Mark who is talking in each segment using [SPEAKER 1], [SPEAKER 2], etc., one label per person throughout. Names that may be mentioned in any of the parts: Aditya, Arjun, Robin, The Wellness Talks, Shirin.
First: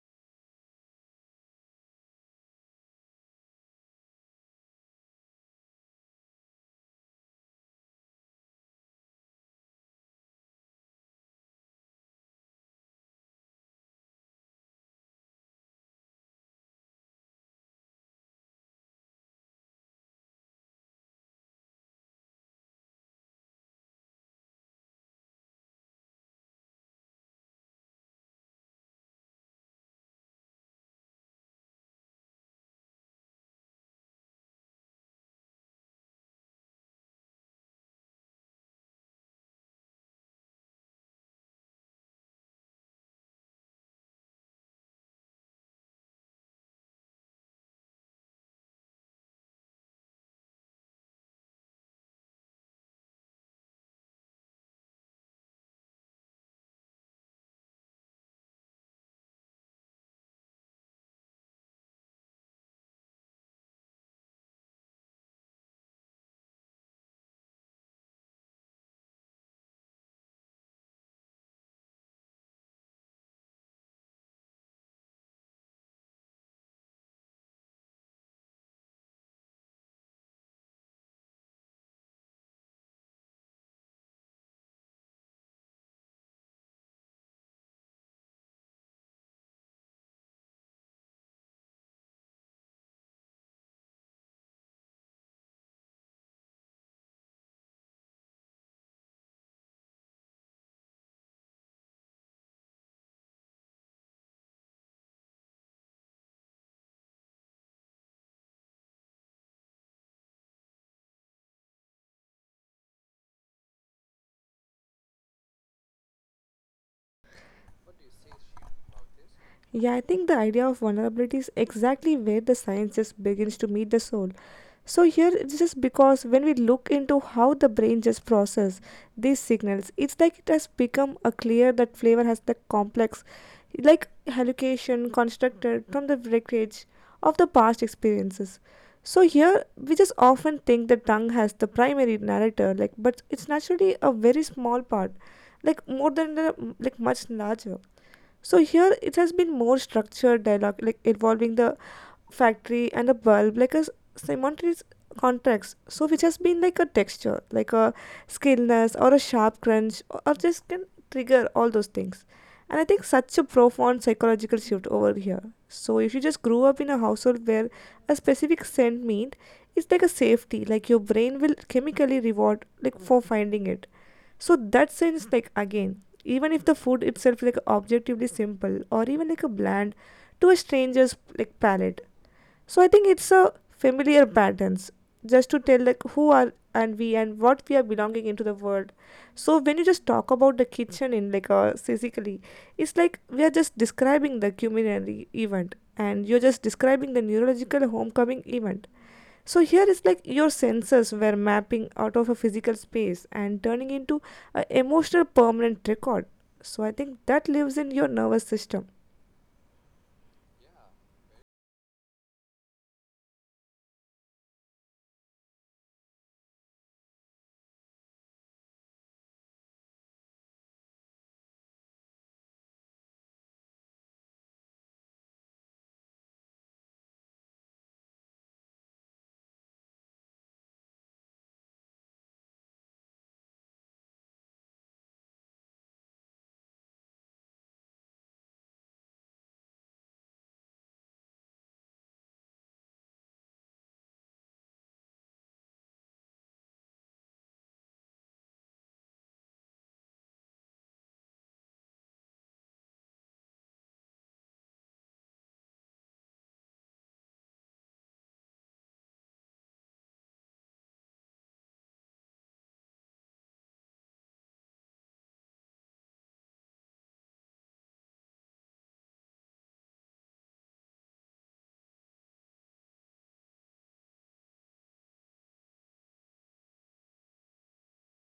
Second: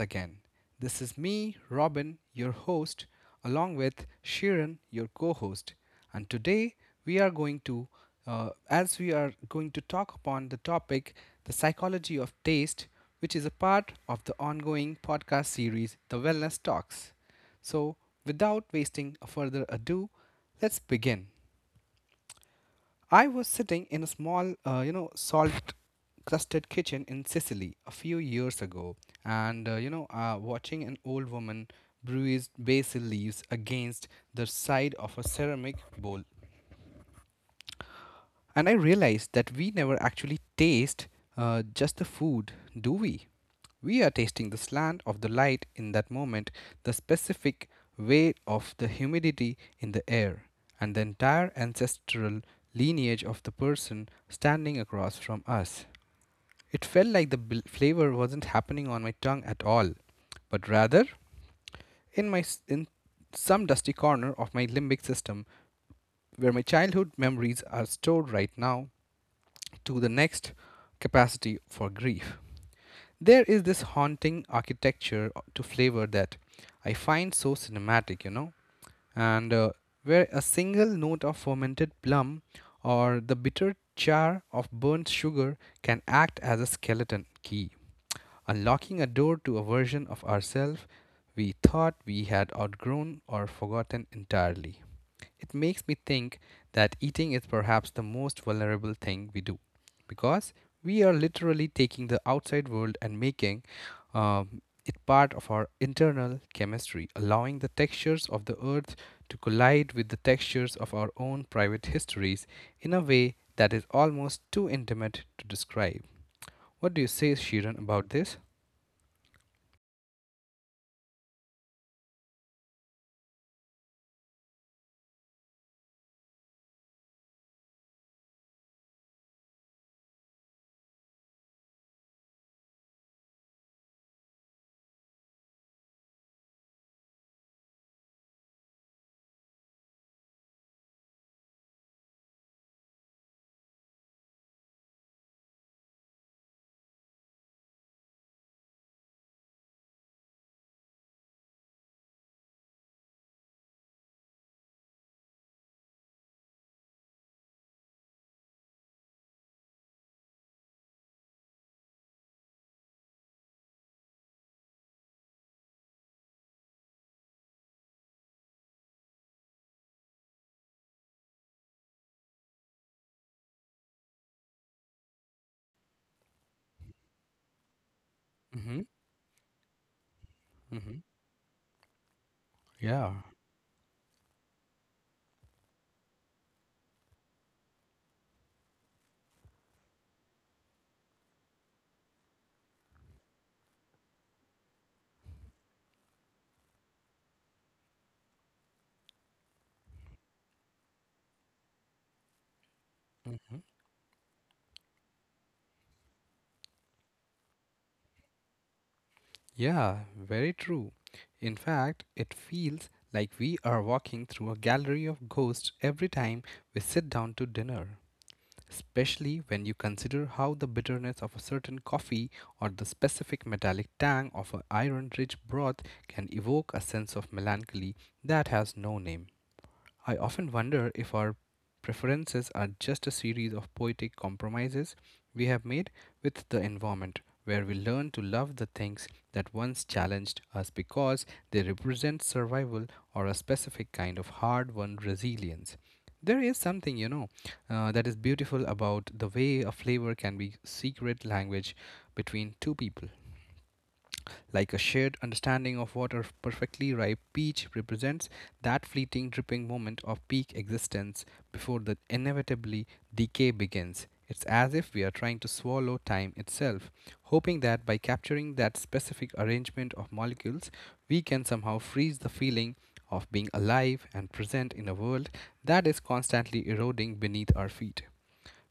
[SPEAKER 1] again. This is me, Robin, your host, along with Shirin, your co host. And today we are going to, as we are going to talk upon the topic, the psychology of taste, which is a part of the ongoing podcast series, The Wellness Talks. So, without wasting further ado, let's begin. I was sitting in a small, salt crusted kitchen in Sicily a few years ago, and watching an old woman bruise basil leaves against the side of a ceramic bowl, and I realized that we never actually taste just the food, do we? We are tasting the slant of the light in that moment, the specific weight of the humidity in the air, and the entire ancestral lineage of the person standing across from us. It felt like the flavor wasn't happening on my tongue at all, but rather in some dusty corner of my limbic system where my childhood memories are stored right now to the next capacity for grief. There is this haunting architecture to flavor that I find so cinematic, you know, and where a single note of fermented plum or the bitter char of burnt sugar can act as a skeleton key, unlocking a door to a version of ourselves we thought we had outgrown or forgotten entirely. It makes me think that eating is perhaps the most vulnerable thing we do, because we are literally taking the outside world and making it part of our internal chemistry, allowing the textures of the earth to collide with the textures of our own private histories in a way that is almost too intimate to describe. What do you say, Shiran, about this?
[SPEAKER 2] Yeah, I think the idea of vulnerability is exactly where the science just begins to meet the soul. So here it's just because when we look into how the brain just process these signals, it's like it has become a clear that flavor has the complex like hallucination constructed from the wreckage of the past experiences. So here we just often think the tongue has the primary narrator, like but it's naturally a very small part, like more than the like much larger. So here it has been more structured dialogue, like involving the factory and the bulb, like a simultaneous context. So which has been like a texture, like a skinless or a sharp crunch, or just can trigger all those things. And I think such a profound psychological shift over here. So if you just grew up in a household where a specific scent meant it's like a safety, like your brain will chemically reward like for finding it, so that sense like again even if the food itself like objectively
[SPEAKER 1] Mm-hmm.
[SPEAKER 2] simple or even like a bland to a
[SPEAKER 1] Mm-hmm.
[SPEAKER 2] stranger's like palate, so I
[SPEAKER 1] Yeah.
[SPEAKER 2] think it's a familiar patterns just to tell like who are and we and what we are belonging into the world. So when you just talk about the kitchen in like a physically, it's like we are just describing the culinary event and you're just describing the neurological homecoming event. So here is like your senses were mapping out of a physical space
[SPEAKER 1] Mm-hmm.
[SPEAKER 2] and turning into an emotional permanent record. So I think that lives in your nervous system.
[SPEAKER 1] Yeah, very true. In fact, it feels like we are walking through a gallery of ghosts every time we sit down to dinner, especially when you consider how the bitterness of a certain coffee or the specific metallic tang of an iron rich broth can evoke a sense of melancholy that has no name. I often wonder if our preferences are just a series of poetic compromises we have made with the environment, where we learn to love the things that once challenged us because they represent survival or a specific kind of hard won resilience. There is something, that is beautiful about the way a flavor can be secret language between two people, like a shared understanding of what a perfectly ripe peach represents, that fleeting dripping moment of peak existence before the inevitably decay begins. It's as if we are trying to swallow time itself, hoping that by capturing that specific arrangement of molecules, we can somehow freeze the feeling of being alive and present in a world that is constantly eroding beneath our feet.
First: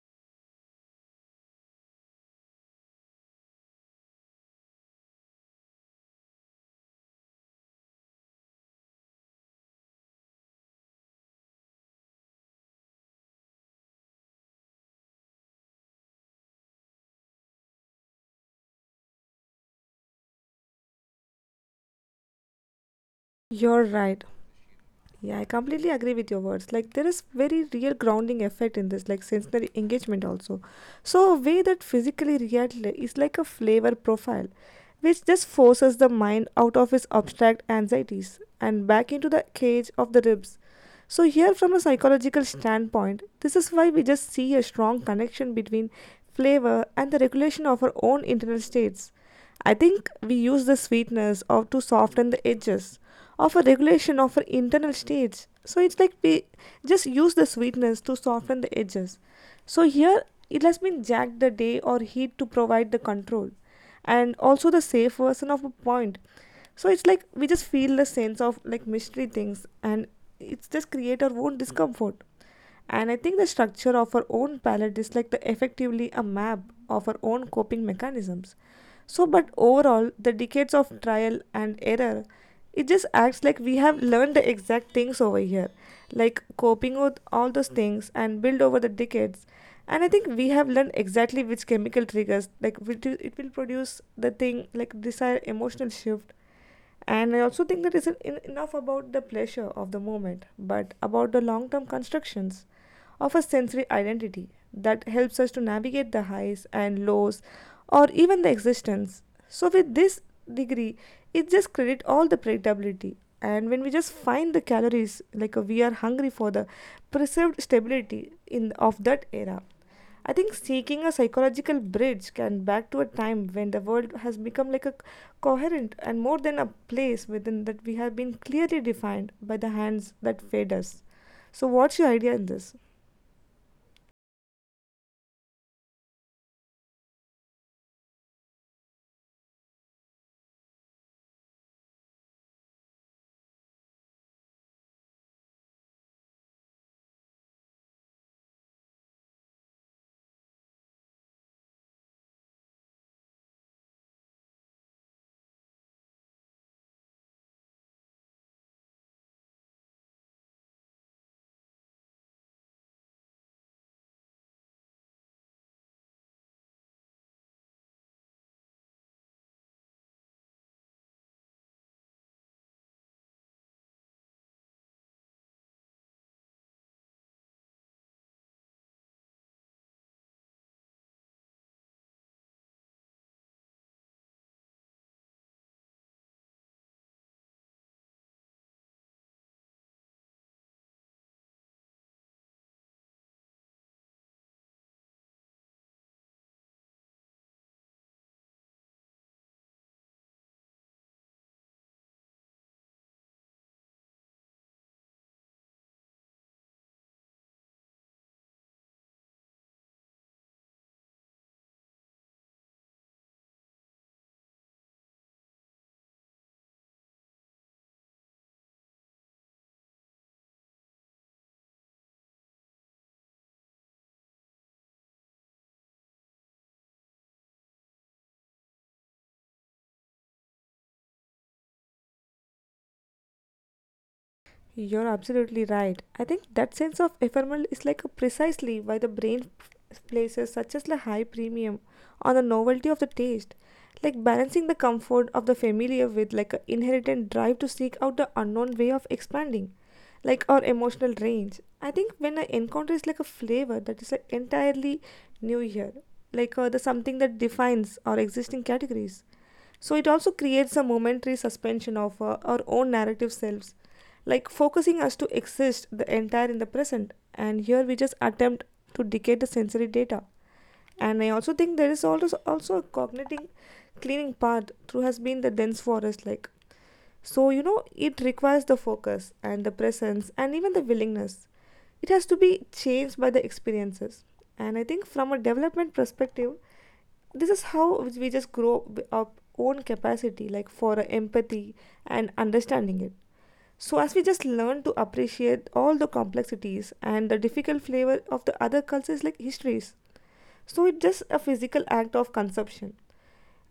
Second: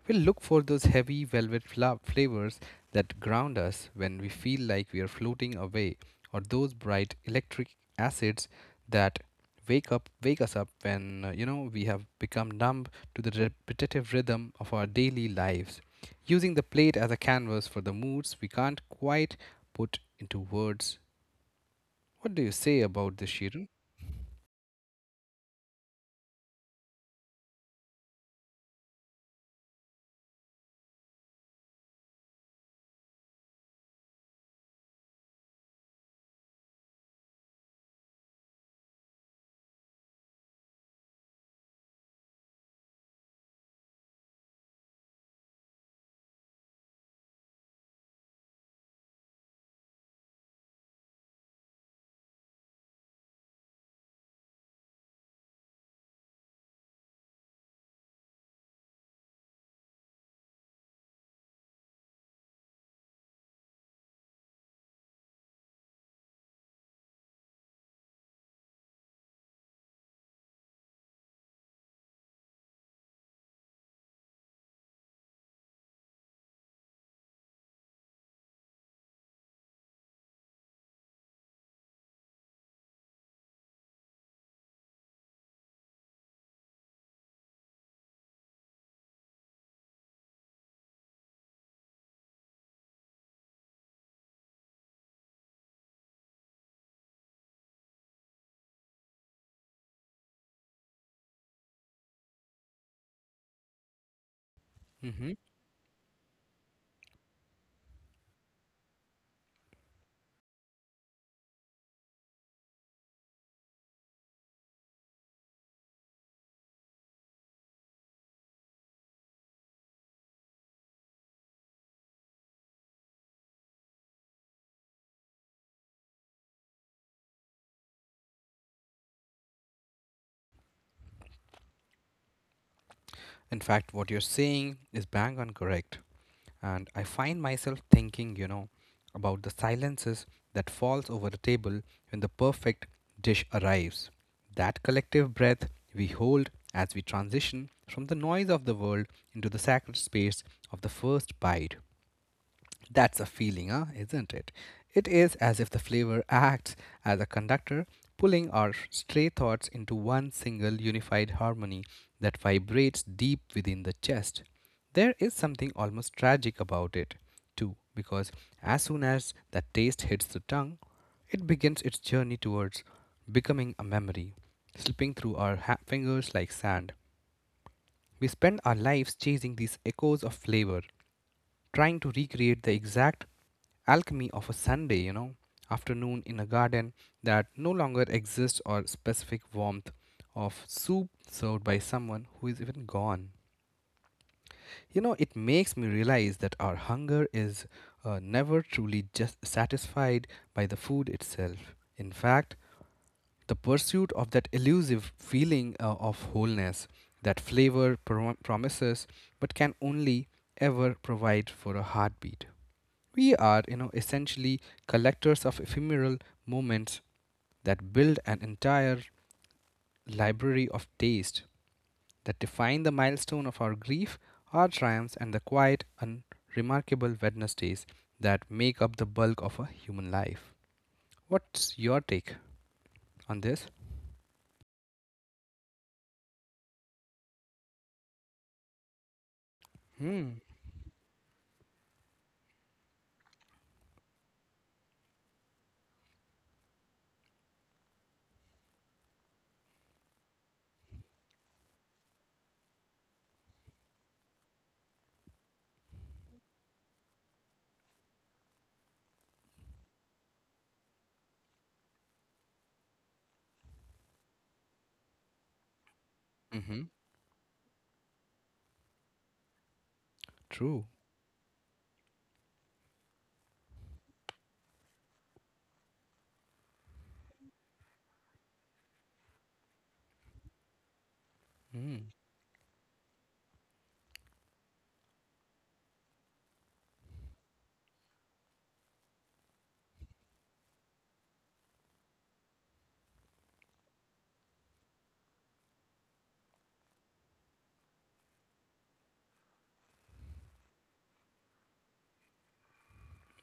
[SPEAKER 1] We'll look for those heavy velvet flavors that ground us when we feel like we are floating away, or those bright electric acids that wake us up when we have become numb to the repetitive rhythm of our daily lives. Using the plate as a canvas for the moods we can't quite put into words. What do you say about this, Shirin?
[SPEAKER 2] You're right. Yeah, I completely agree with your words. Like there is very real grounding effect in this, like sensory engagement also. So a way that physically react is like a flavor profile, which just forces the mind out of its abstract anxieties and back into the cage of the ribs. So, here from a psychological standpoint, this is why we just see a strong connection between flavor and the regulation of our own internal states. I think we use the sweetness or to soften the edges of a regulation of our internal states. So it's like we just use the sweetness to soften the edges. So here it has been jagged the day or heat to provide the control and also the safe version of a point, so it's like we just feel the sense of like mystery things and it's just create our own discomfort. And I think the structure of our own palate is like the effectively a map of our own coping mechanisms. So, but overall, the decades of trial and error, it just acts like we have learned the exact things over here, like coping with all those things and build over the decades. And I think we have learned exactly which chemical triggers, like which it will produce the thing, like desired emotional shift. And I also think that isn't enough about the pleasure of the moment, but about the long term constructions of a sensory identity
[SPEAKER 1] Hmm.
[SPEAKER 2] that helps us to navigate the highs and lows or even the existence. So, with this degree, it just creates all the predictability. And when we just find the calories, like we are hungry for the preserved stability in of that era. I think seeking a psychological bridge can back to a time when the world has become like a coherent and more than a place within that we have been clearly defined by the hands that fed us. So, what's your idea in this?
[SPEAKER 1] In fact, what you're saying is bang on correct. And I find myself thinking, you know, about the silences that falls over the table when the perfect dish arrives. That collective breath we hold as we transition from the noise of the world into the sacred space of the first bite. That's a feeling, huh? Isn't it? It is as if the flavor acts as a conductor, pulling our stray thoughts into one single unified harmony that vibrates deep within the chest. There is something almost tragic about it, too, because as soon as that taste hits the tongue, it begins its journey towards becoming a memory, slipping through our fingers like sand. We spend our lives chasing these echoes of flavor, trying to recreate the exact alchemy of a Sunday, you know, afternoon in a garden that no longer exists, or specific warmth of soup served by someone who is even gone. You know, it makes me realize that our hunger is never truly just satisfied by the food itself. In fact, the pursuit of that elusive feeling of wholeness that flavor promises but can only ever provide for a heartbeat. We are, you know, essentially collectors of ephemeral moments that build an entire library of taste that define the milestone of our grief, our triumphs, and the quiet, unremarkable Wednesdays that make up the bulk of a human life. What's your take on this?
[SPEAKER 2] You're absolutely right. I think that sense of ephemeral is like a precisely why the brain places
[SPEAKER 1] Hmm.
[SPEAKER 2] such as a high premium on the novelty of the taste, like balancing the comfort of the familiar with like an inherent drive to seek out the unknown way of expanding, like our emotional range. I think when I encounter is like a flavor that is like entirely new here, like the something that defines our existing categories, so it also creates a momentary suspension of our own narrative selves, like focusing us to exist the entire in the
[SPEAKER 1] Mm-hmm.
[SPEAKER 2] present. And here we just attempt to decode the sensory data.
[SPEAKER 1] True.
[SPEAKER 2] And I also think there is also a cognitive cleaning part through has been the dense forest like. So, you know, it requires the focus and the presence and even the willingness. It has to
[SPEAKER 1] Mm.
[SPEAKER 2] be changed by the experiences. And I think from a development perspective, this is how we just grow our own capacity, like for empathy and understanding it. So, as we just learn to appreciate all the complexities and the difficult flavor of the other cultures like histories, so it's just a physical act of consumption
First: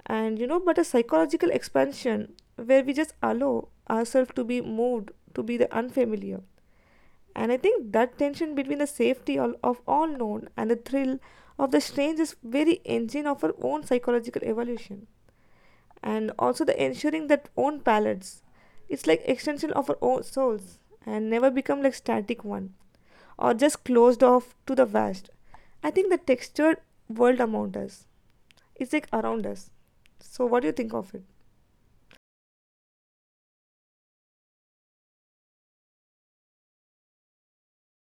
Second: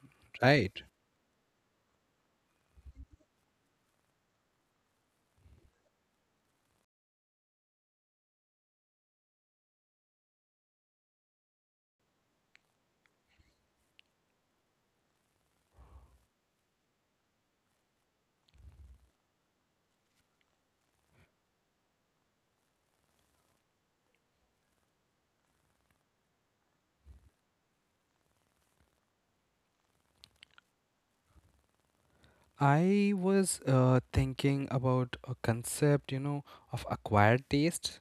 [SPEAKER 2] and you know but
[SPEAKER 1] Right.
[SPEAKER 2] a psychological expansion where we just allow ourselves to be moved to be the unfamiliar. And I think that tension between the safety of all known and the thrill of the strange is very engine of our own psychological evolution and also the ensuring that own palates, it's like extension of our own souls and never become like static one or just closed off to the vast. I think the textured world among us is like around us. So what do you think of it?
[SPEAKER 1] I was thinking about a concept, you know, of acquired taste.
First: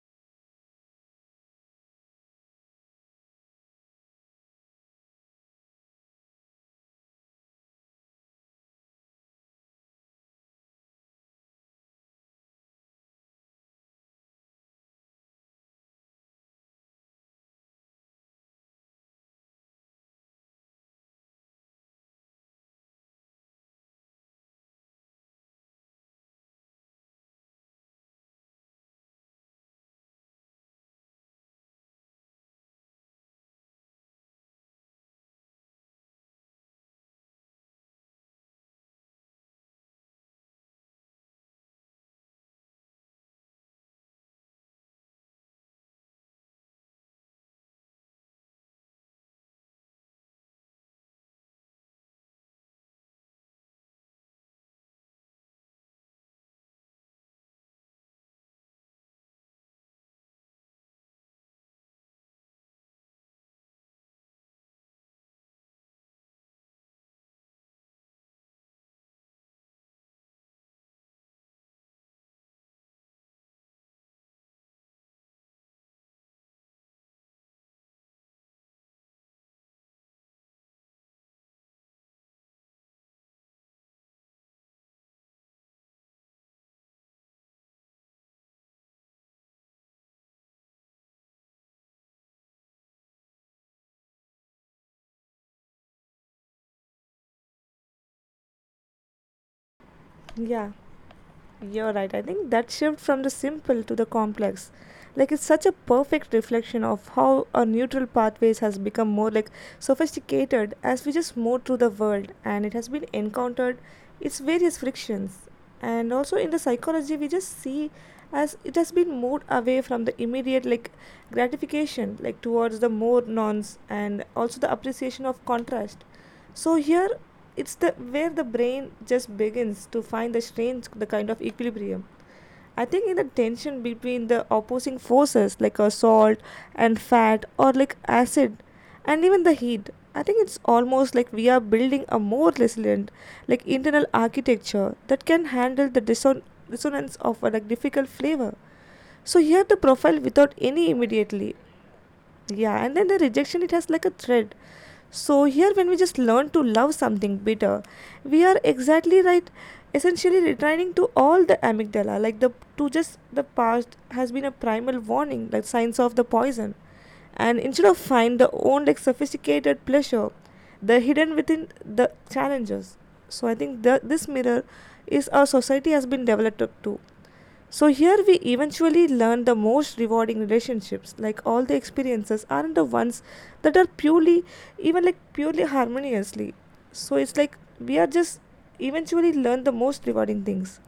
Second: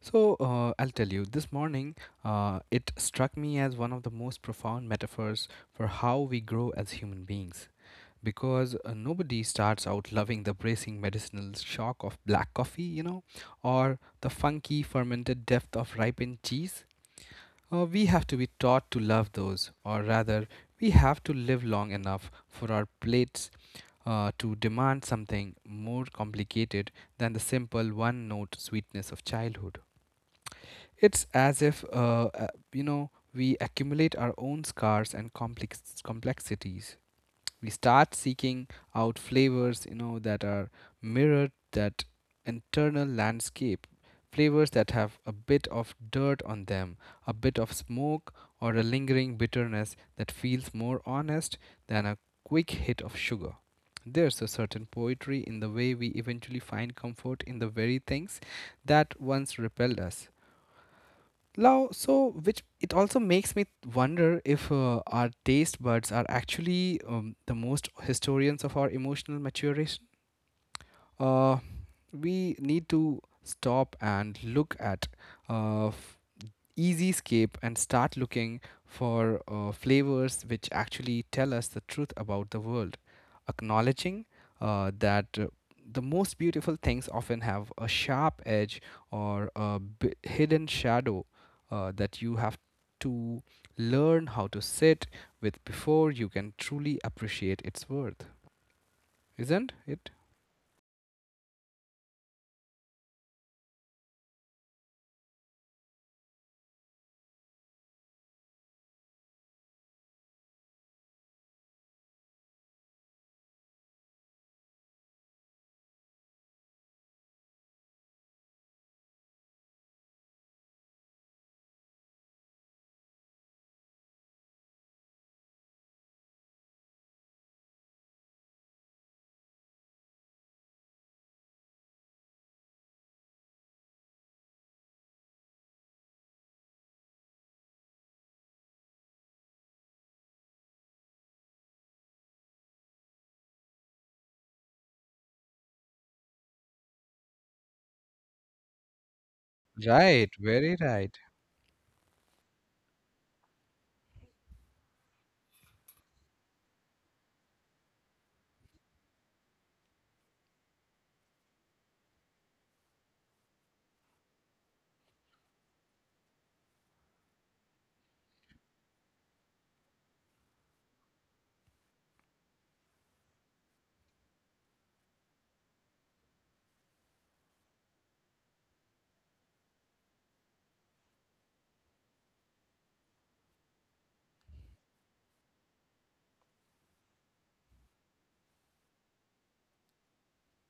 [SPEAKER 1] So I'll tell you, this morning it struck me as one of the most profound metaphors for how we grow as human beings. Because nobody starts out loving the bracing medicinal shock of black coffee, you know, or the funky fermented depth of ripened cheese. We have to be taught to love those, or rather, we have to live long enough for our plates to demand something more complicated than the simple one note sweetness of childhood. It's as if, we accumulate our own scars and complexities. We start seeking out flavors, you know, that are mirrored that internal landscape, flavors that have a bit of dirt on them, a bit of smoke, or a lingering bitterness that feels more honest than a quick hit of sugar. There's a certain poetry in the way we eventually find comfort in the very things that once repelled us. Now, so which it also makes me wonder if our taste buds are actually the most historians of our emotional maturation. Uh, we need to stop and look at uh, easy escape and start looking for flavors which actually tell us the truth about the world, acknowledging that the most beautiful things often have a sharp edge or a hidden shadow that you have to learn how to sit with before you can truly appreciate its worth. Isn't it?
[SPEAKER 2] Yeah, you're right. I think that shift from the simple to the complex like it's such a perfect reflection of how our neutral pathways has become more like sophisticated as we just move through the world and it has been encountered its various frictions. And also in the psychology we just see as it has been moved away from the immediate like gratification like towards the more nonce and also the appreciation of contrast. So here it's the where the brain just begins to find the strange the kind of equilibrium. I think in the tension between the opposing forces like salt and fat or like acid and even the heat, I think it's almost like we are building a more resilient like internal architecture that can handle the dissonance of a like difficult flavor. So here the profile
[SPEAKER 1] Right,
[SPEAKER 2] without any
[SPEAKER 1] very right.
[SPEAKER 2] immediately yeah, and then the rejection, it has like a thread. So here, when we just learn to love something bitter, we are exactly right, essentially returning to all the amygdala, like the to just the past has been a primal warning, like signs of the poison. And instead of find the own like sophisticated pleasure, the hidden within the challenges. So I think this mirror is our society has been developed to. So here we eventually learn the most rewarding relationships, like all the experiences aren't the ones that are purely, even like purely harmoniously. So it's like we are just eventually learn the most rewarding things.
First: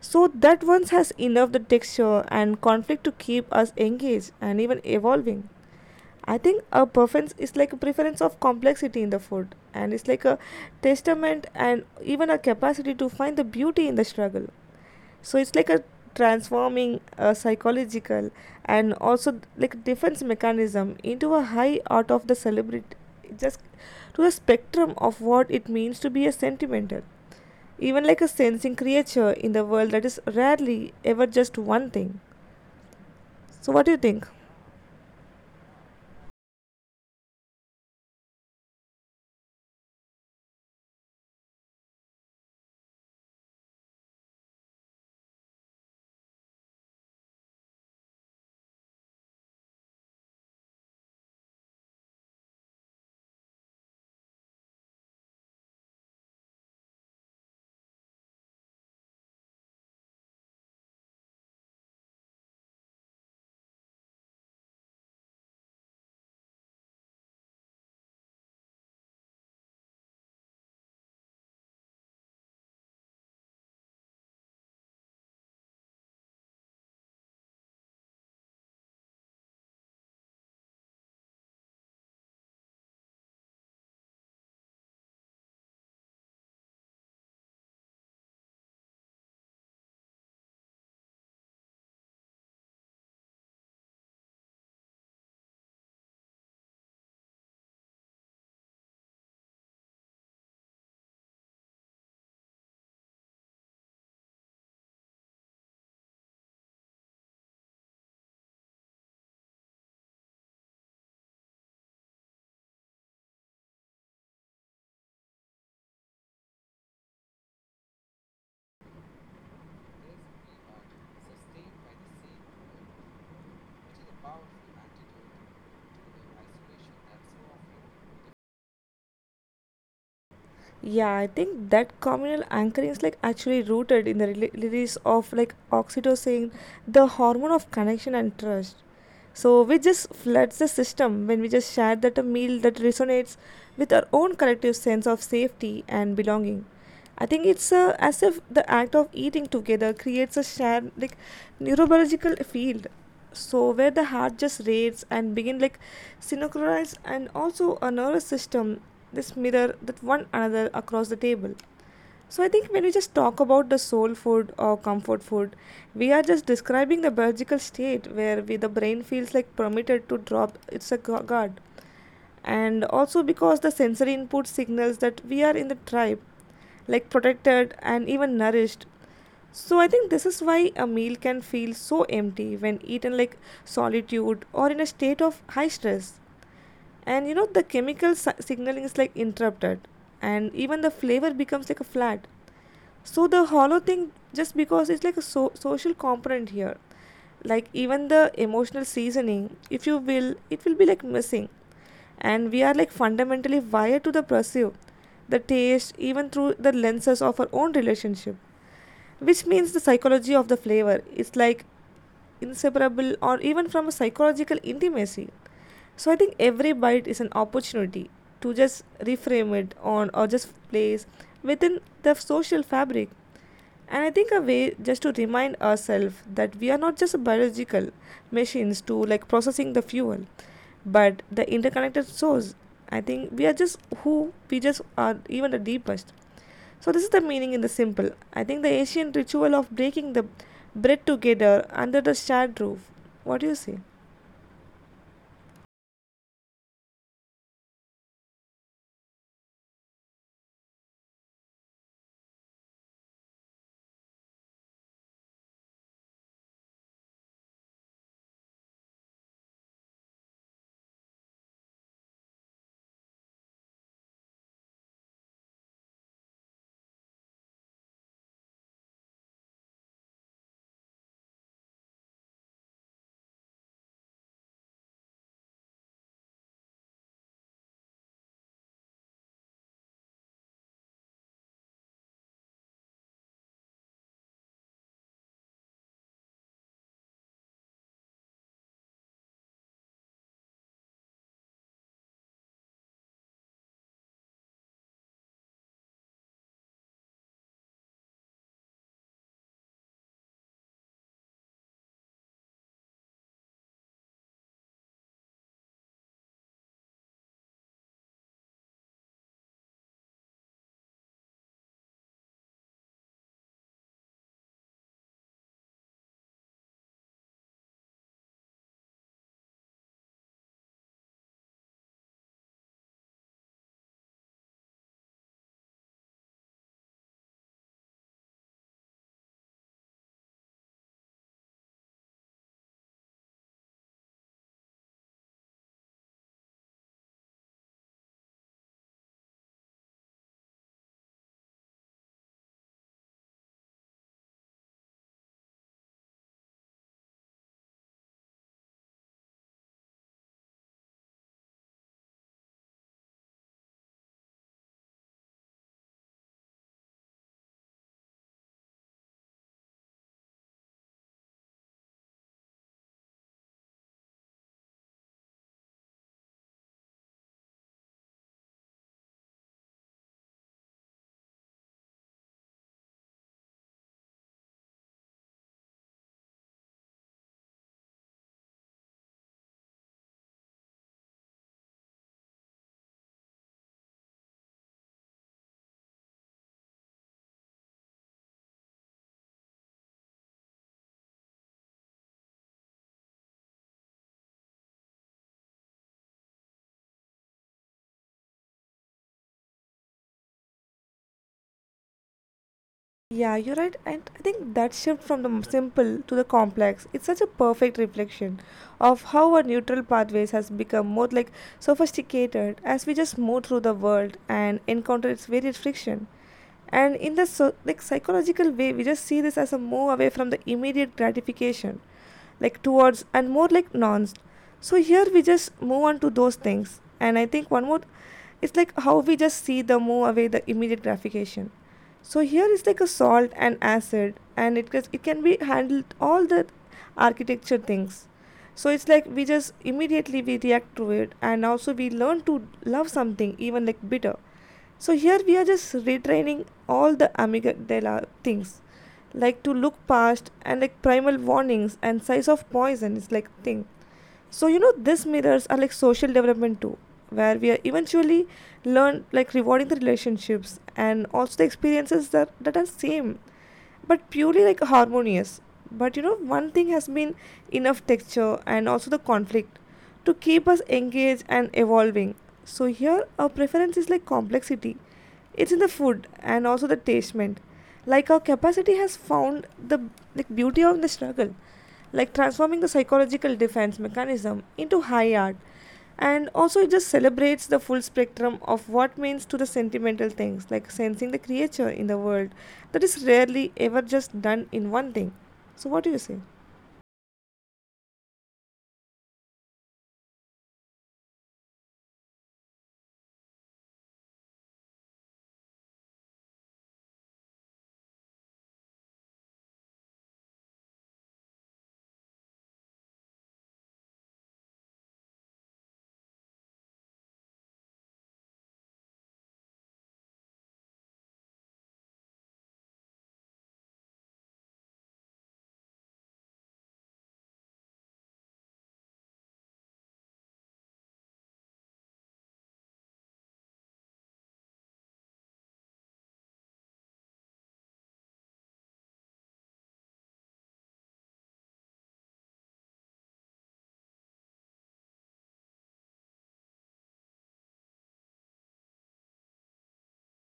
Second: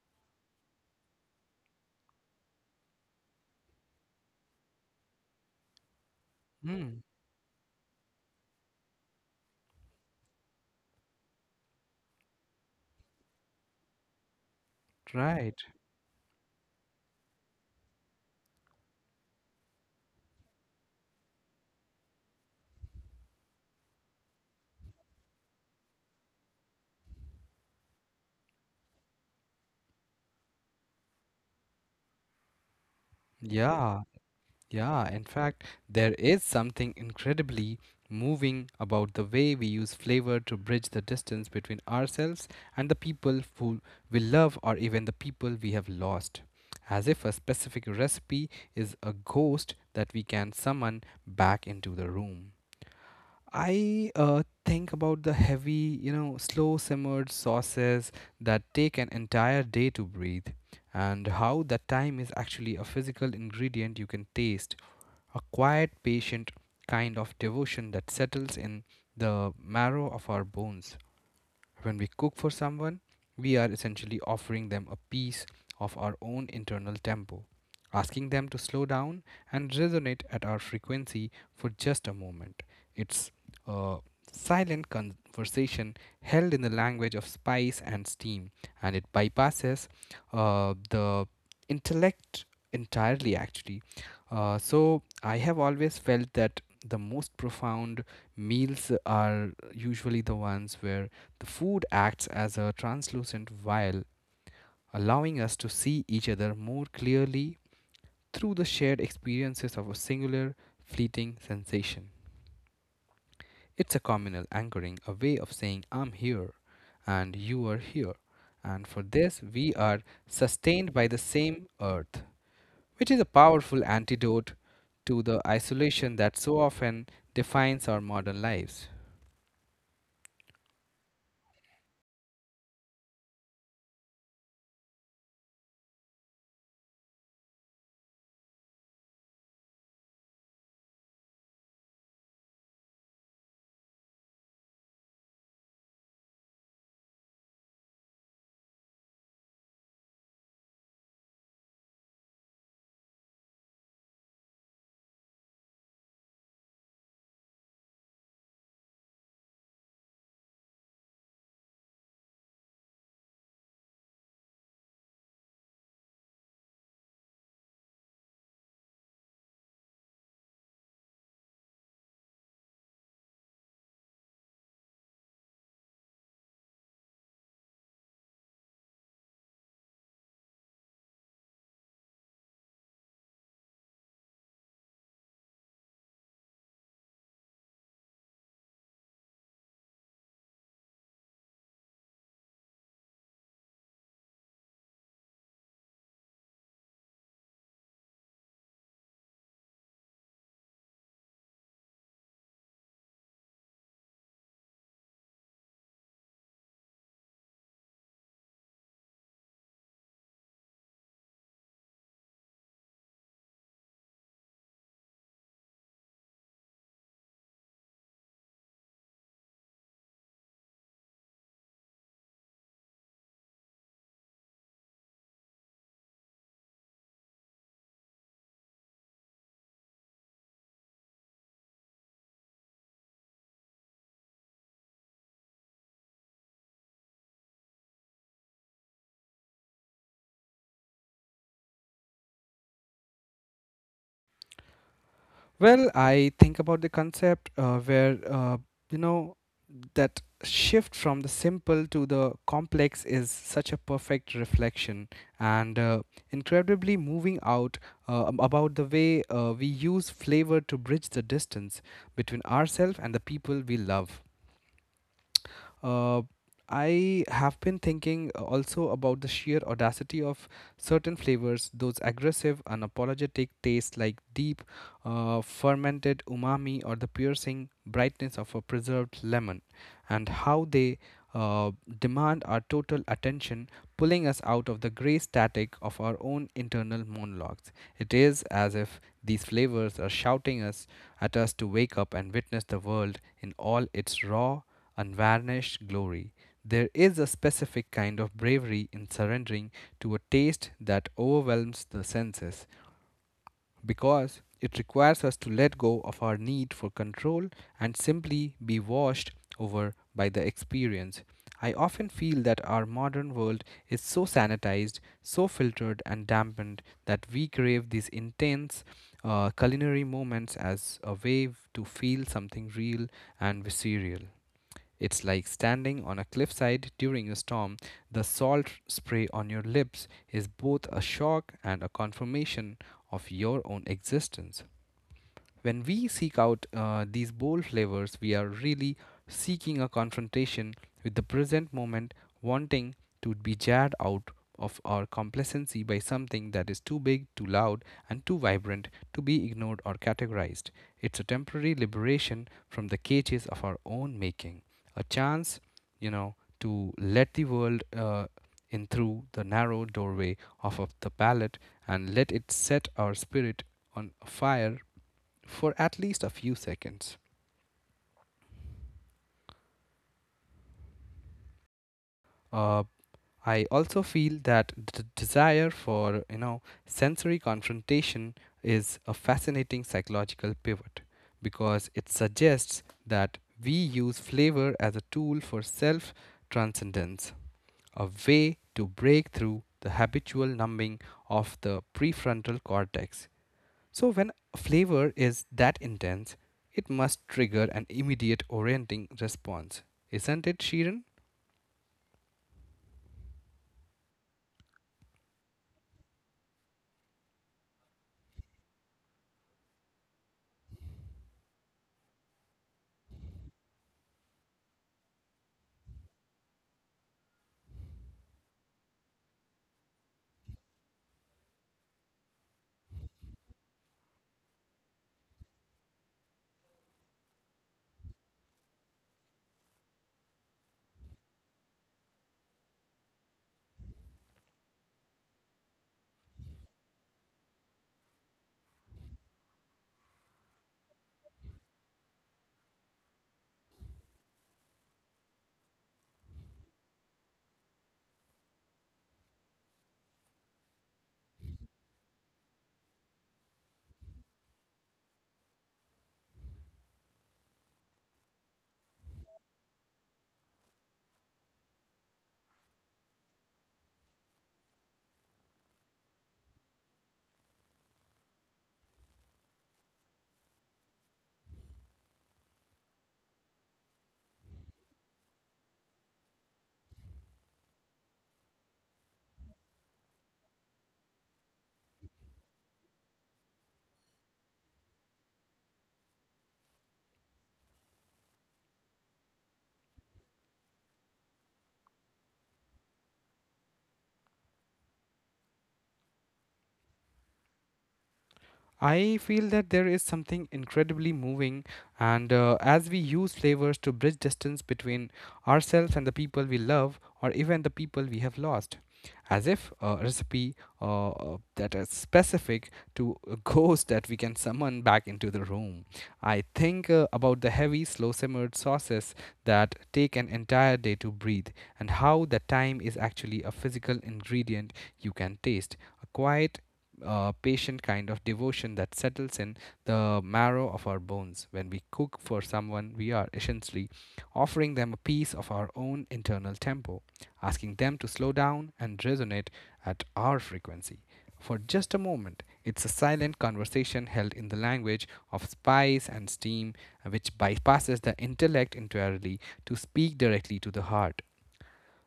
[SPEAKER 2] So that once has enough the texture and conflict to keep us engaged and even evolving. I think a
[SPEAKER 1] Mm,
[SPEAKER 2] preference is like a preference of complexity in the food, and it's like a testament and even a capacity to find the beauty in the struggle, so it's
[SPEAKER 1] right.
[SPEAKER 2] like a transforming a psychological and also like defense mechanism into a high art of the celebrity just to the spectrum of what it means to be a sentimental even like a sensing creature in the world that is rarely ever just one thing. So what do you
[SPEAKER 1] Yeah.
[SPEAKER 2] think?
[SPEAKER 1] Yeah, in fact, there is something incredibly moving about the way we use flavor to bridge the distance between ourselves and the people who we love, or even the people we have lost. As if a specific recipe is a ghost that we can summon back into the room. I think about the heavy, you know, slow simmered sauces that take an entire day to breathe, and how that time is actually a physical ingredient you can taste, a quiet, patient kind of devotion that settles in the marrow of our bones. When we cook for someone, we are essentially offering them a piece of our own internal tempo, asking them to slow down and resonate at our frequency for just a moment. It's a silent conversation held in the language of spice and steam, and it bypasses the intellect entirely, actually. So, I have always felt that the most profound meals are usually the ones where the food acts as a translucent veil, allowing us to see each other more clearly through the shared experiences of a singular, fleeting sensation. It's a communal anchoring, a way of saying, I'm here, and you are here. And for this, we are sustained by the same earth, which is a powerful antidote to the isolation that so often defines our modern lives.
[SPEAKER 2] Yeah, I think that communal anchoring is like actually rooted in the release of like oxytocin, the hormone of connection and trust. So we just floods the system when we just share that a meal that resonates with our own collective sense of safety and belonging. I think it's as if the act of eating together creates a shared like neurobiological field, so where the heart just rates and begin like synchronize and also a nervous system this mirror that one another across the table. So I think when we just talk about the soul food or comfort food, we are just describing the biological state where we the brain feels like permitted to drop its a guard and also because the sensory input signals that we are in the tribe, like protected and even nourished. So I think this is why a meal can feel so empty when eaten like solitude or in a state of high stress. And you know the chemical signaling is like interrupted and even the flavor becomes like a flat so the hollow thing just because it's like a social component here like even the emotional seasoning if you will it will be like missing and we are like fundamentally wired to the perceive the taste even through the lenses of our own relationship, which means the psychology of the flavor is like inseparable or even from a psychological intimacy. So I think every bite is an opportunity to just reframe it on or just place within the social fabric. And I think a way just to remind ourselves that we are not just biological machines to like processing the fuel, but the interconnected source. I think we are just who we just are, even the deepest. So this is the meaning in the simple. I think the ancient ritual of breaking the bread together under the shared roof. What do you say?
[SPEAKER 1] Well, I think about the concept you know, that shift from the simple to the complex is such a perfect reflection and incredibly moving out about the way we use flavor to bridge the distance between ourselves and the people we love. Uh, I have been thinking also about the sheer audacity of certain flavors, those aggressive, unapologetic tastes like deep fermented umami or the piercing brightness of a preserved lemon, and how they uh, demand our total attention, pulling us out of the gray static of our own internal monologues. It is as if these flavors are shouting us at us to wake up and witness the world in all its raw, unvarnished glory. There is a specific kind of bravery in surrendering to a taste that overwhelms the senses, because it requires us to let go of our need for control and simply be washed over by the experience. I often feel that our modern world is so sanitized, so filtered and dampened that we crave these intense culinary moments as a way to feel something real and visceral. It's like standing on a cliffside during a storm. The salt spray on your lips is both a shock and a confirmation of your own existence. When we seek out these bold flavors, we are really seeking a confrontation with the present moment, wanting to be jarred out of our complacency by something that is too big, too loud, and too vibrant to be ignored or categorized. It's a temporary liberation from the cages of our own making, a chance, you know, to let the world in through the narrow doorway of the palate and let it set our spirit on fire for at least a few seconds. Uh, I also feel that the desire for you know sensory confrontation is a fascinating psychological pivot because it suggests that we use flavor as a tool for self transcendence, a way to break through the habitual numbing of the prefrontal cortex. So, when a flavor is that intense, it must trigger an immediate orienting response, isn't it, Sheeran?
[SPEAKER 2] Yeah, you're right. And I think that shift from the simple to the complex, it's such a perfect reflection of how our neutral pathways has become more like sophisticated as we just move through the world and encounter its varied friction. And in the so, like psychological way, we just see this as a move away from the immediate gratification, like towards and more like nouns. So here we just move on to those things. And I think one more, it's like how we just see the move away the immediate gratification, so here is like a salt and acid and it gets, it can be handled all the architecture things, so it's like we just immediately we react to it and also we learn to love something even like bitter. So here we are just retraining all the amygdala things, like to look past and like primal warnings and size of poison is like thing. So you know these mirrors are like social development too, where we are eventually learn like rewarding the relationships and also the experiences that are same but purely like harmonious. But you know one thing has been enough texture and also the conflict to keep us engaged and evolving. So here our preference is like complexity, it's in the food and also the tastement, like our capacity has found the like beauty of the struggle, like transforming the psychological defense mechanism into high art. And also, it just celebrates the full spectrum of what means to the sentimental things, like sensing the creature in the world that is rarely ever just done in one thing. So, what do you say?
[SPEAKER 1] I feel that there is something incredibly moving, and as we use flavors to bridge distance between ourselves and the people we love, or even the people we have lost, as if a recipe that is specific to a ghost that we can summon back into the room. I think about the heavy, slow simmered sauces that take an entire day to breathe, and how the time is actually a physical ingredient you can taste, a quiet patient kind of devotion that settles in the marrow of our bones. When we cook for someone, we are essentially offering them a piece of our own internal tempo, asking them to slow down and resonate at our frequency. For just a moment, it's a silent conversation held in the language of spice and steam, which bypasses the intellect entirely to speak directly to the heart.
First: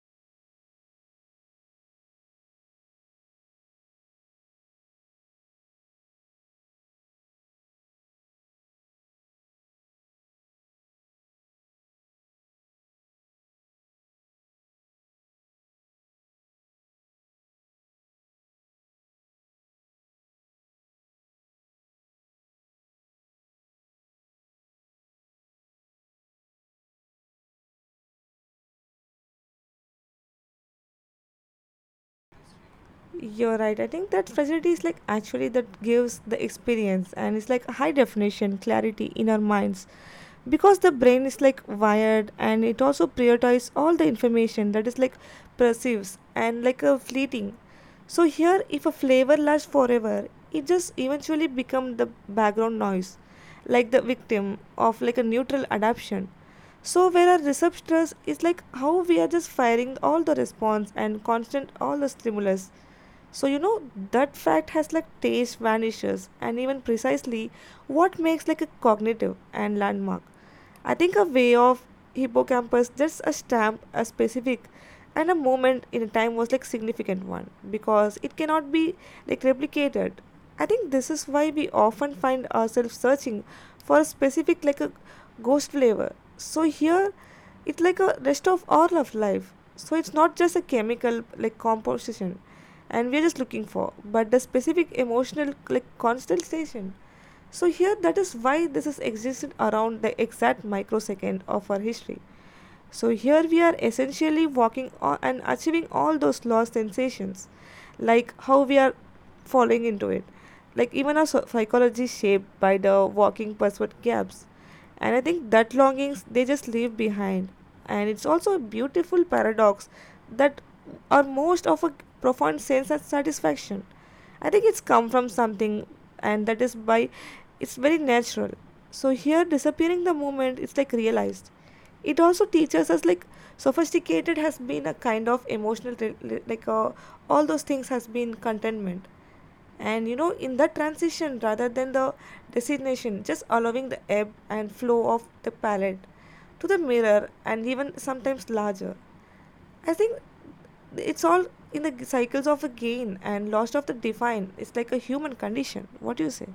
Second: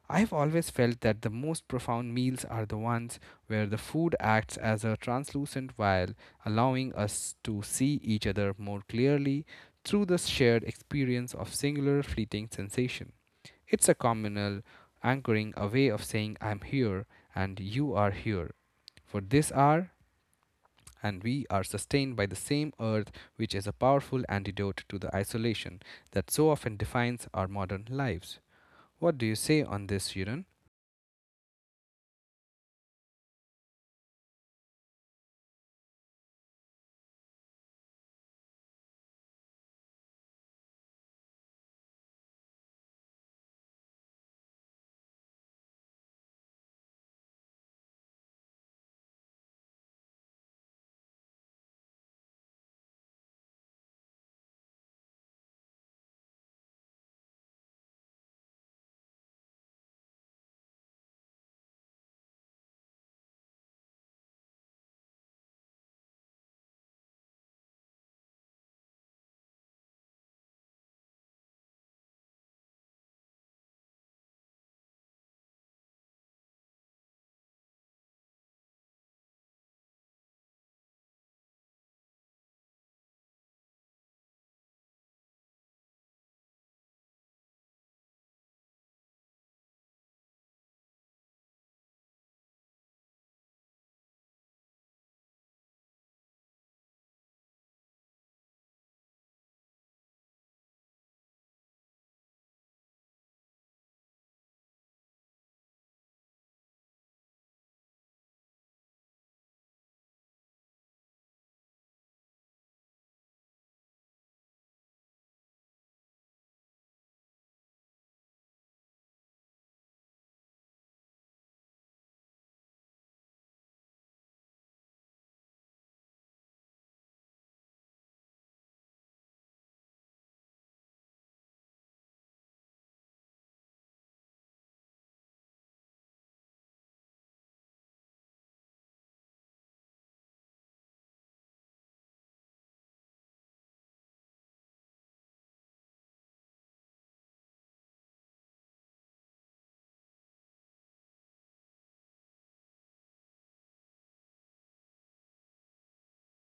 [SPEAKER 1] I have always felt that the most profound meals are the ones where the food acts as a translucent veil, allowing us to see each other more clearly through the shared experience of singular fleeting sensation. It's a communal anchoring, a way of saying, I'm here and you are here for this hour, and we are sustained by the same earth, which is a powerful antidote to the isolation that so often defines our modern lives. What do you say on this, Shiran?
[SPEAKER 2] You're right. I think that fragility is like actually that gives the experience, and it's like a high definition clarity in our minds, because the brain is like wired and it also prioritizes all the information that is like perceives and like a fleeting. So here if a flavor lasts forever it just eventually become the background noise, like the victim of like a neutral adaptation. So where our receptors is like how we are just firing all the response and constant all the stimulus. So you know that fact has like taste vanishes and even precisely what makes like a cognitive and landmark. I think a way of hippocampus, just a stamp, a specific and a moment in a time was like significant one because it cannot be like replicated. I think this is why we often find ourselves searching for a specific like a ghost flavor. So here it's like a rest of all of life. So it's not just a chemical like composition and we're just looking for but the specific emotional like constant station. So here that is why this is existed around the exact microsecond of our history. So here we are essentially walking on and achieving all those lost sensations, like how we are falling into it. Like even our psychology is shaped by the walking password gaps. And I think that longings they just leave behind. And it's also a beautiful paradox that are most of a profound sense of satisfaction. I think it's come from something and that is by it's very natural. So here disappearing the moment it's like realized, it also teaches us like sophisticated has been a kind of emotional like uh, all those things has been contentment. And you know in that transition rather than the destination, just allowing the ebb and flow of the palette to the mirror and even sometimes larger. I think it's all in the cycles of a gain and loss of the divine, it's like a human condition. What do you say?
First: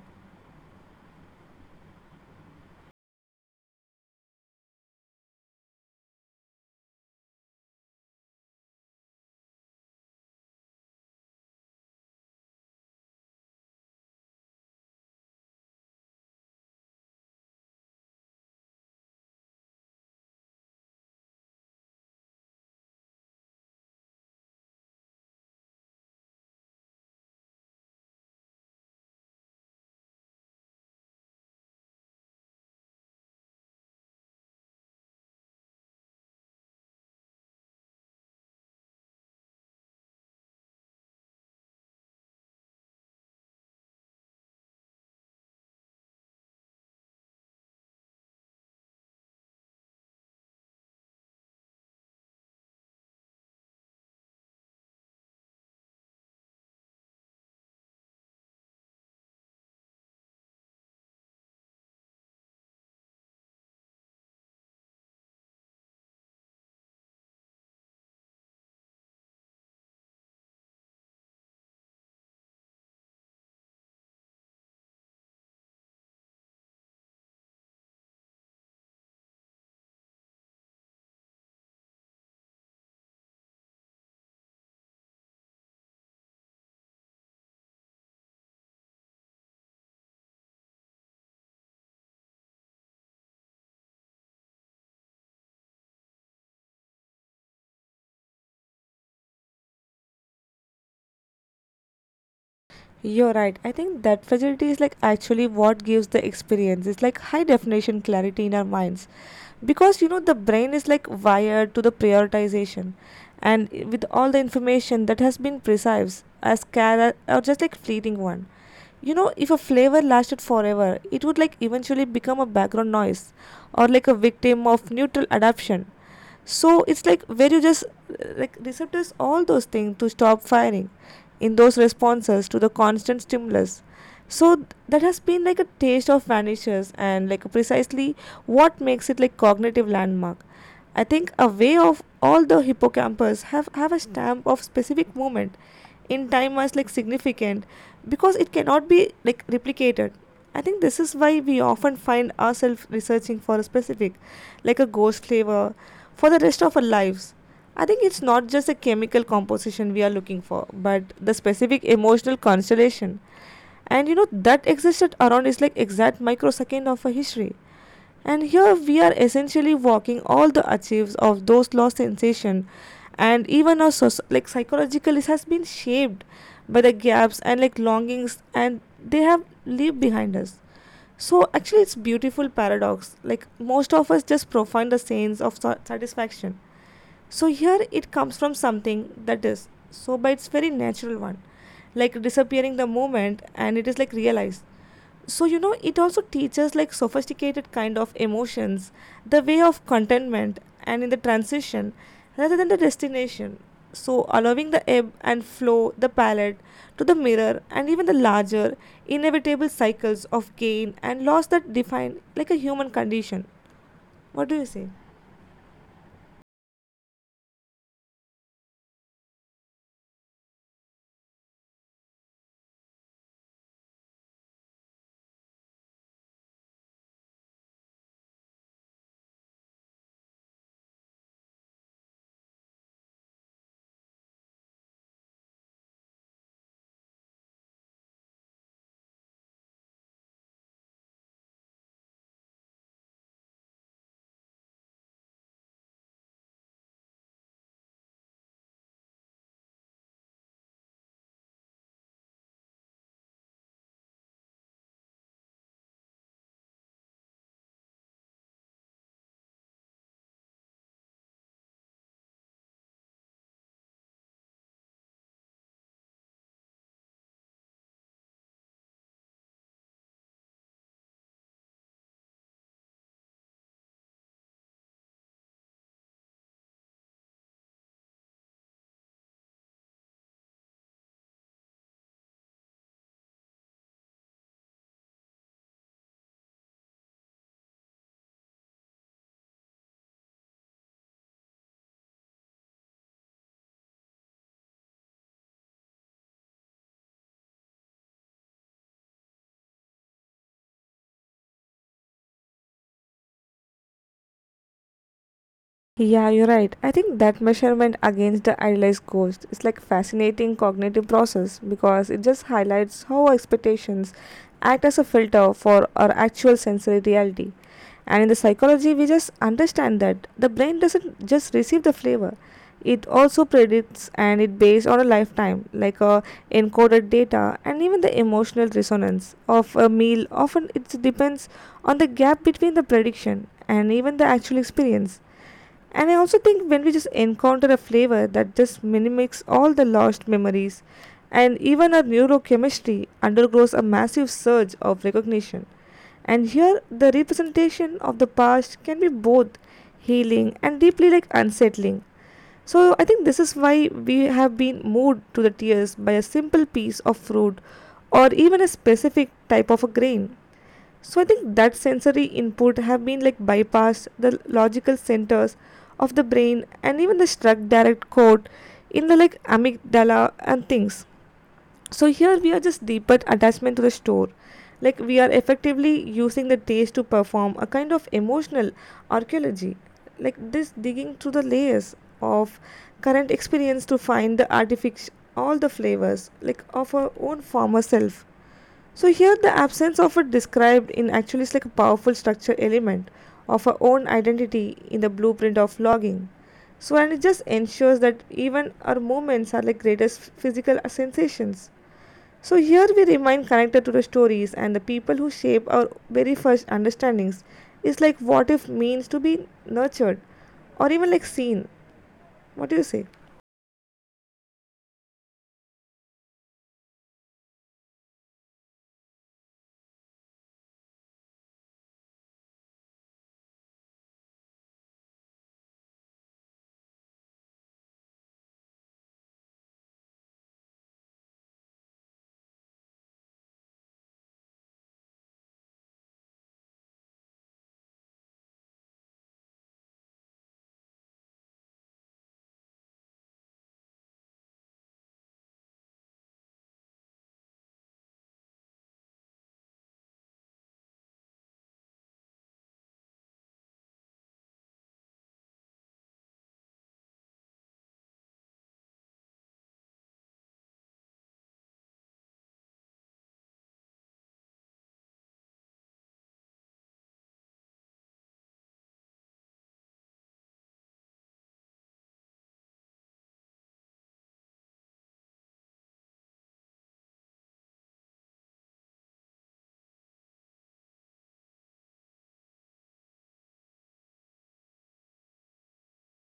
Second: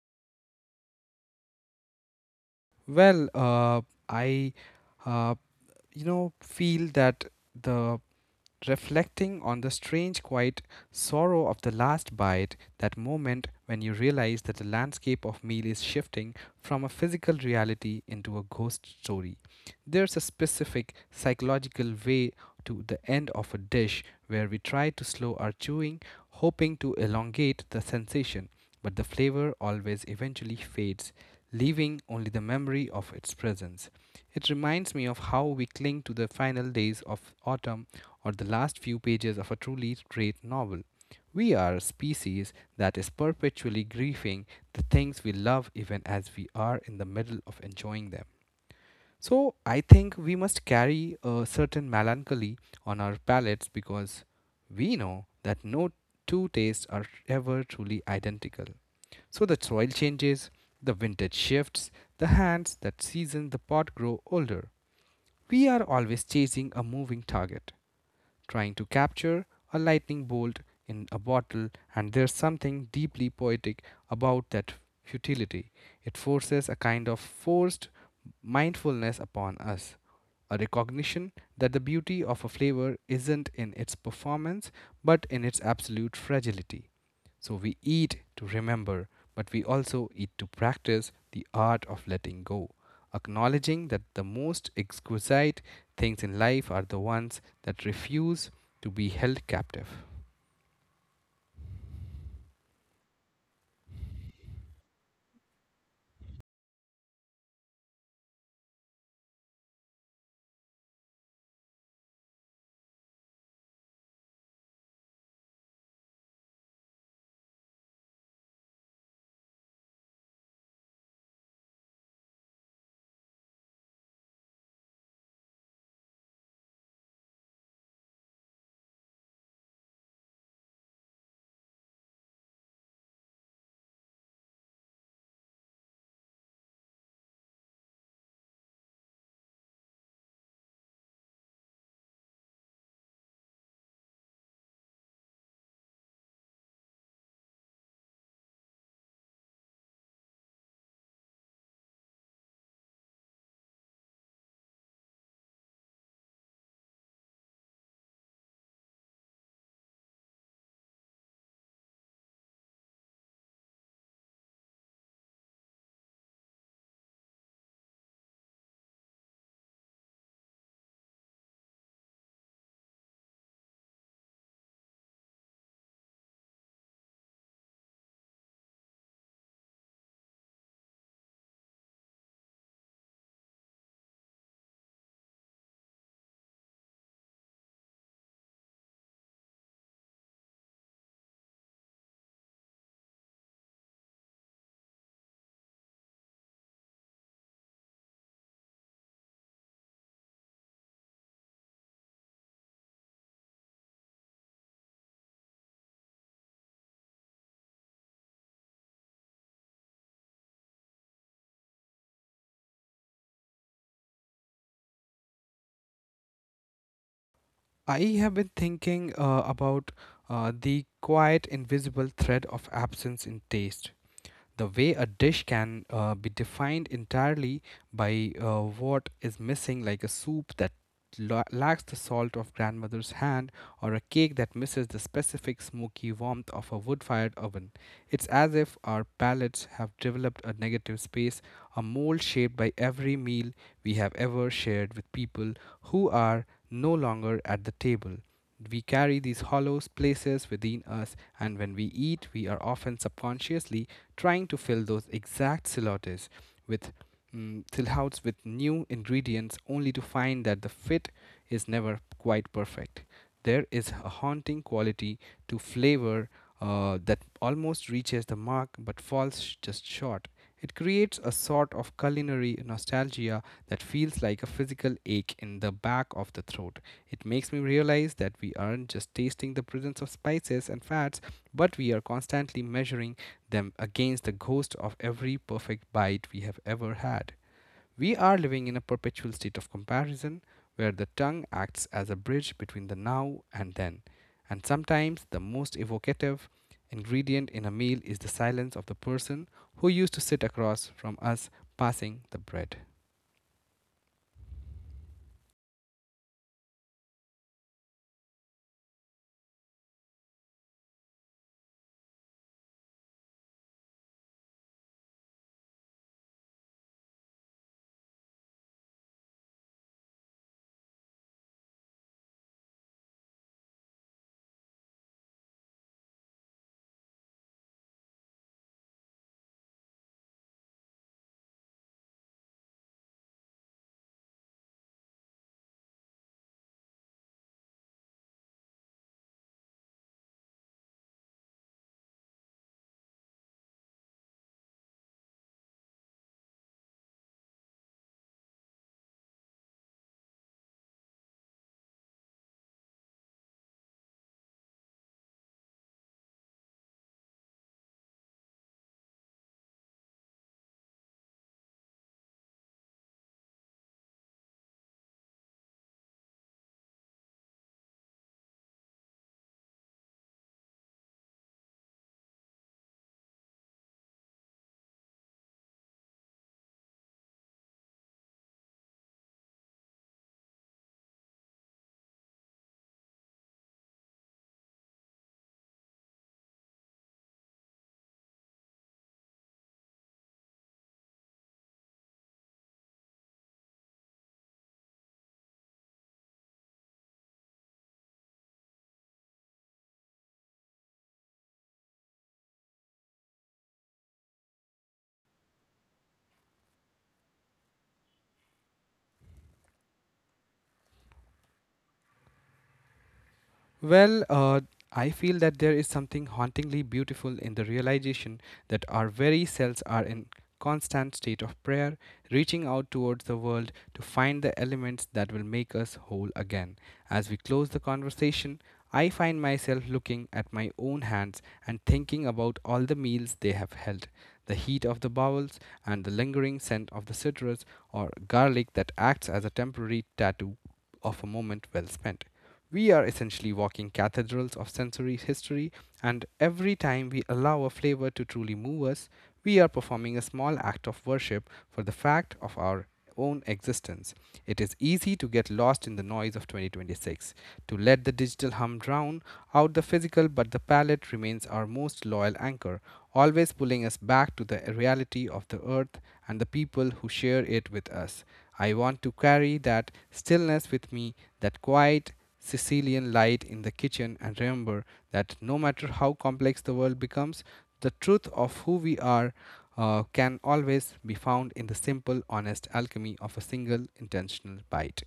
[SPEAKER 1] Well, I, uh, you know, feel that the reflecting on the strange, quiet sorrow of the last bite, that moment when you realize that the landscape of meal is shifting from a physical reality into a ghost story. There's a specific psychological way to the end of a dish where we try to slow our chewing, hoping to elongate the sensation, but the flavor always eventually fades, leaving only the memory of its presence. It reminds me of how we cling to the final days of autumn or the last few pages of a truly great novel. We are a species that is perpetually grieving the things we love even as we are in the middle of enjoying them. So I think we must carry a certain melancholy on our palates because we know that no two tastes are ever truly identical. So the soil changes, the vintage shifts, the hands that season the pot grow older. We are always chasing a moving target trying to capture a lightning bolt in a bottle, and there's something deeply poetic about that futility. It forces a kind of forced mindfulness upon us, a recognition that the beauty of a flavor isn't in its performance but in its absolute fragility. So we eat to remember, but we also eat to practice the art of letting go, acknowledging that the most exquisite things in life are the ones that refuse to be held captive.
[SPEAKER 2] You're right. I think that fragility is like actually what gives the experience. It's like high definition clarity in our minds. Because you know the brain is like wired to the prioritization and with all the information that has been precise as care or just like fleeting one. You know, if a flavor lasted forever, it would like eventually become a background noise or like a victim of neutral adaptation. So it's like where you just like receptors all those things to stop firing in those responses to the constant stimulus. So that has been like a taste of vanishes and like precisely what makes it like cognitive landmark. I think a way of all the hippocampus have a stamp of specific moment in time as like significant, because it cannot be like replicated. I think this is why we often find ourselves researching for a specific, like a ghost flavor, for the rest of our lives. I think it's not just a chemical composition we are looking for, but the specific emotional constellation. And you know that existed around is like exact microsecond of a history. And here we are essentially walking all the achieves of those lost sensation, and even our like psychological has been shaped by the gaps and like longings, and they have leave behind us. So actually, it's beautiful paradox. Like most of us just profound the sense of satisfaction. So here it comes from something that is so by its very natural one, like disappearing the moment, and it is like realized. So you know it also teaches like sophisticated kind of emotions, the way of contentment and in the transition rather than the destination, so allowing the ebb and flow the palette to the mirror and even the larger inevitable cycles of gain and loss that define like a human condition. What do you say?
[SPEAKER 1] I have been thinking about the quiet, invisible thread of absence in taste. The way a dish can be defined entirely by what is missing, like a soup that lacks the salt of grandmother's hand, or a cake that misses the specific smoky warmth of a wood fired oven. It's as if our palates have developed a negative space, a mold shaped by every meal we have ever shared with people who are no longer at the table. We carry these hollow places within us, and when we eat, we are often subconsciously trying to fill those exact silhouettes with silhouettes with new ingredients only to find that the fit is never quite perfect. There is a haunting quality to flavor that almost reaches the mark but falls just short. It creates a sort of culinary nostalgia that feels like a physical ache in the back of the throat. It makes me realize that we aren't just tasting the presence of spices and fats, but we are constantly measuring them against the ghost of every perfect bite we have ever had. We are living in a perpetual state of comparison where the tongue acts as a bridge between the now and then. And sometimes the most evocative ingredient in a meal is the silence of the person who used to sit across from us passing the bread.
[SPEAKER 2] Yeah, you're right. I think that measurement against the idealized ghost is like fascinating cognitive process because it just highlights how our expectations act as a filter for our actual sensory reality. And in the psychology, we just understand that the brain doesn't just receive the flavor; it also predicts and it based on a lifetime, like a encoded data and even the emotional resonance of a meal. Often, it depends on the gap between the prediction and even the actual experience. And I also think when we just encounter a flavor that just mimics all the lost memories, and even our neurochemistry undergoes a massive surge of recognition. And here, the representation of the past can be both healing and deeply like unsettling. So I think this is why we have been moved to the tears by a simple piece of fruit or even a specific type of a grain. So I think that sensory input have been like bypassed the logical centers of the brain and even the struck direct code in the like amygdala and things. So here we are just deeper attachment to the store, like we are effectively using the taste to perform a kind of emotional archaeology, like this digging through the layers of current experience to find the artific all the flavors like of our own former self. So here the absence of it described in actually is like a powerful structure element of our own identity in the blueprint of logging. So and it just ensures that even our moments are like greatest physical sensations. So, here we remain connected to the stories and the people who shape our very first understandings. It's like what if means to be nurtured or even like seen. What do you say?
[SPEAKER 1] Well, I feel that there is something hauntingly beautiful in the realization that our very selves are in constant state of prayer, reaching out towards the world to find the elements that will make us whole again. As we close the conversation, I find myself looking at my own hands and thinking about all the meals they have held, the heat of the bowels, and the lingering scent of the citrus or garlic that acts as a temporary tattoo of a moment well spent. We are essentially walking cathedrals of sensory history, and every time we allow a flavor to truly move us, we are performing a small act of worship for the fact of our own existence. It is easy to get lost in the noise of 2026, to let the digital hum drown out the physical, but the palate remains our most loyal anchor, always pulling us back to the reality of the earth and the people who share it with us. I want to carry that stillness with me, that quiet Sicilian light in the kitchen, and remember that no matter how complex the world becomes, the truth of who we are can always be found in the simple, honest alchemy of a single intentional bite.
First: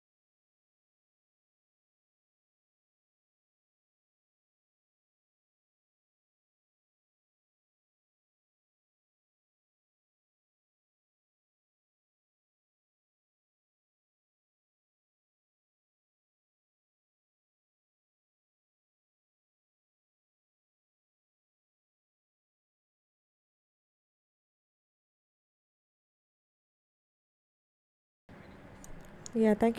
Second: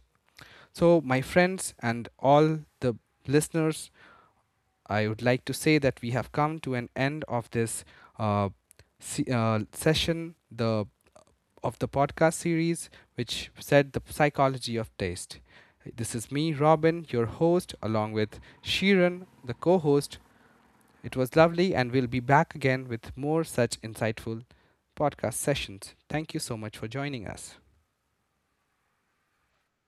[SPEAKER 1] So, my friends and all the listeners, I would like to say that we have come to an end of this uh, session, the of the podcast series, which said the psychology of taste. This is me, Robin, your host, along with Sheeran, the co host. It was lovely, and we'll be back again with more such insightful podcast sessions. Thank you so much for joining us.
[SPEAKER 2] Yeah, thank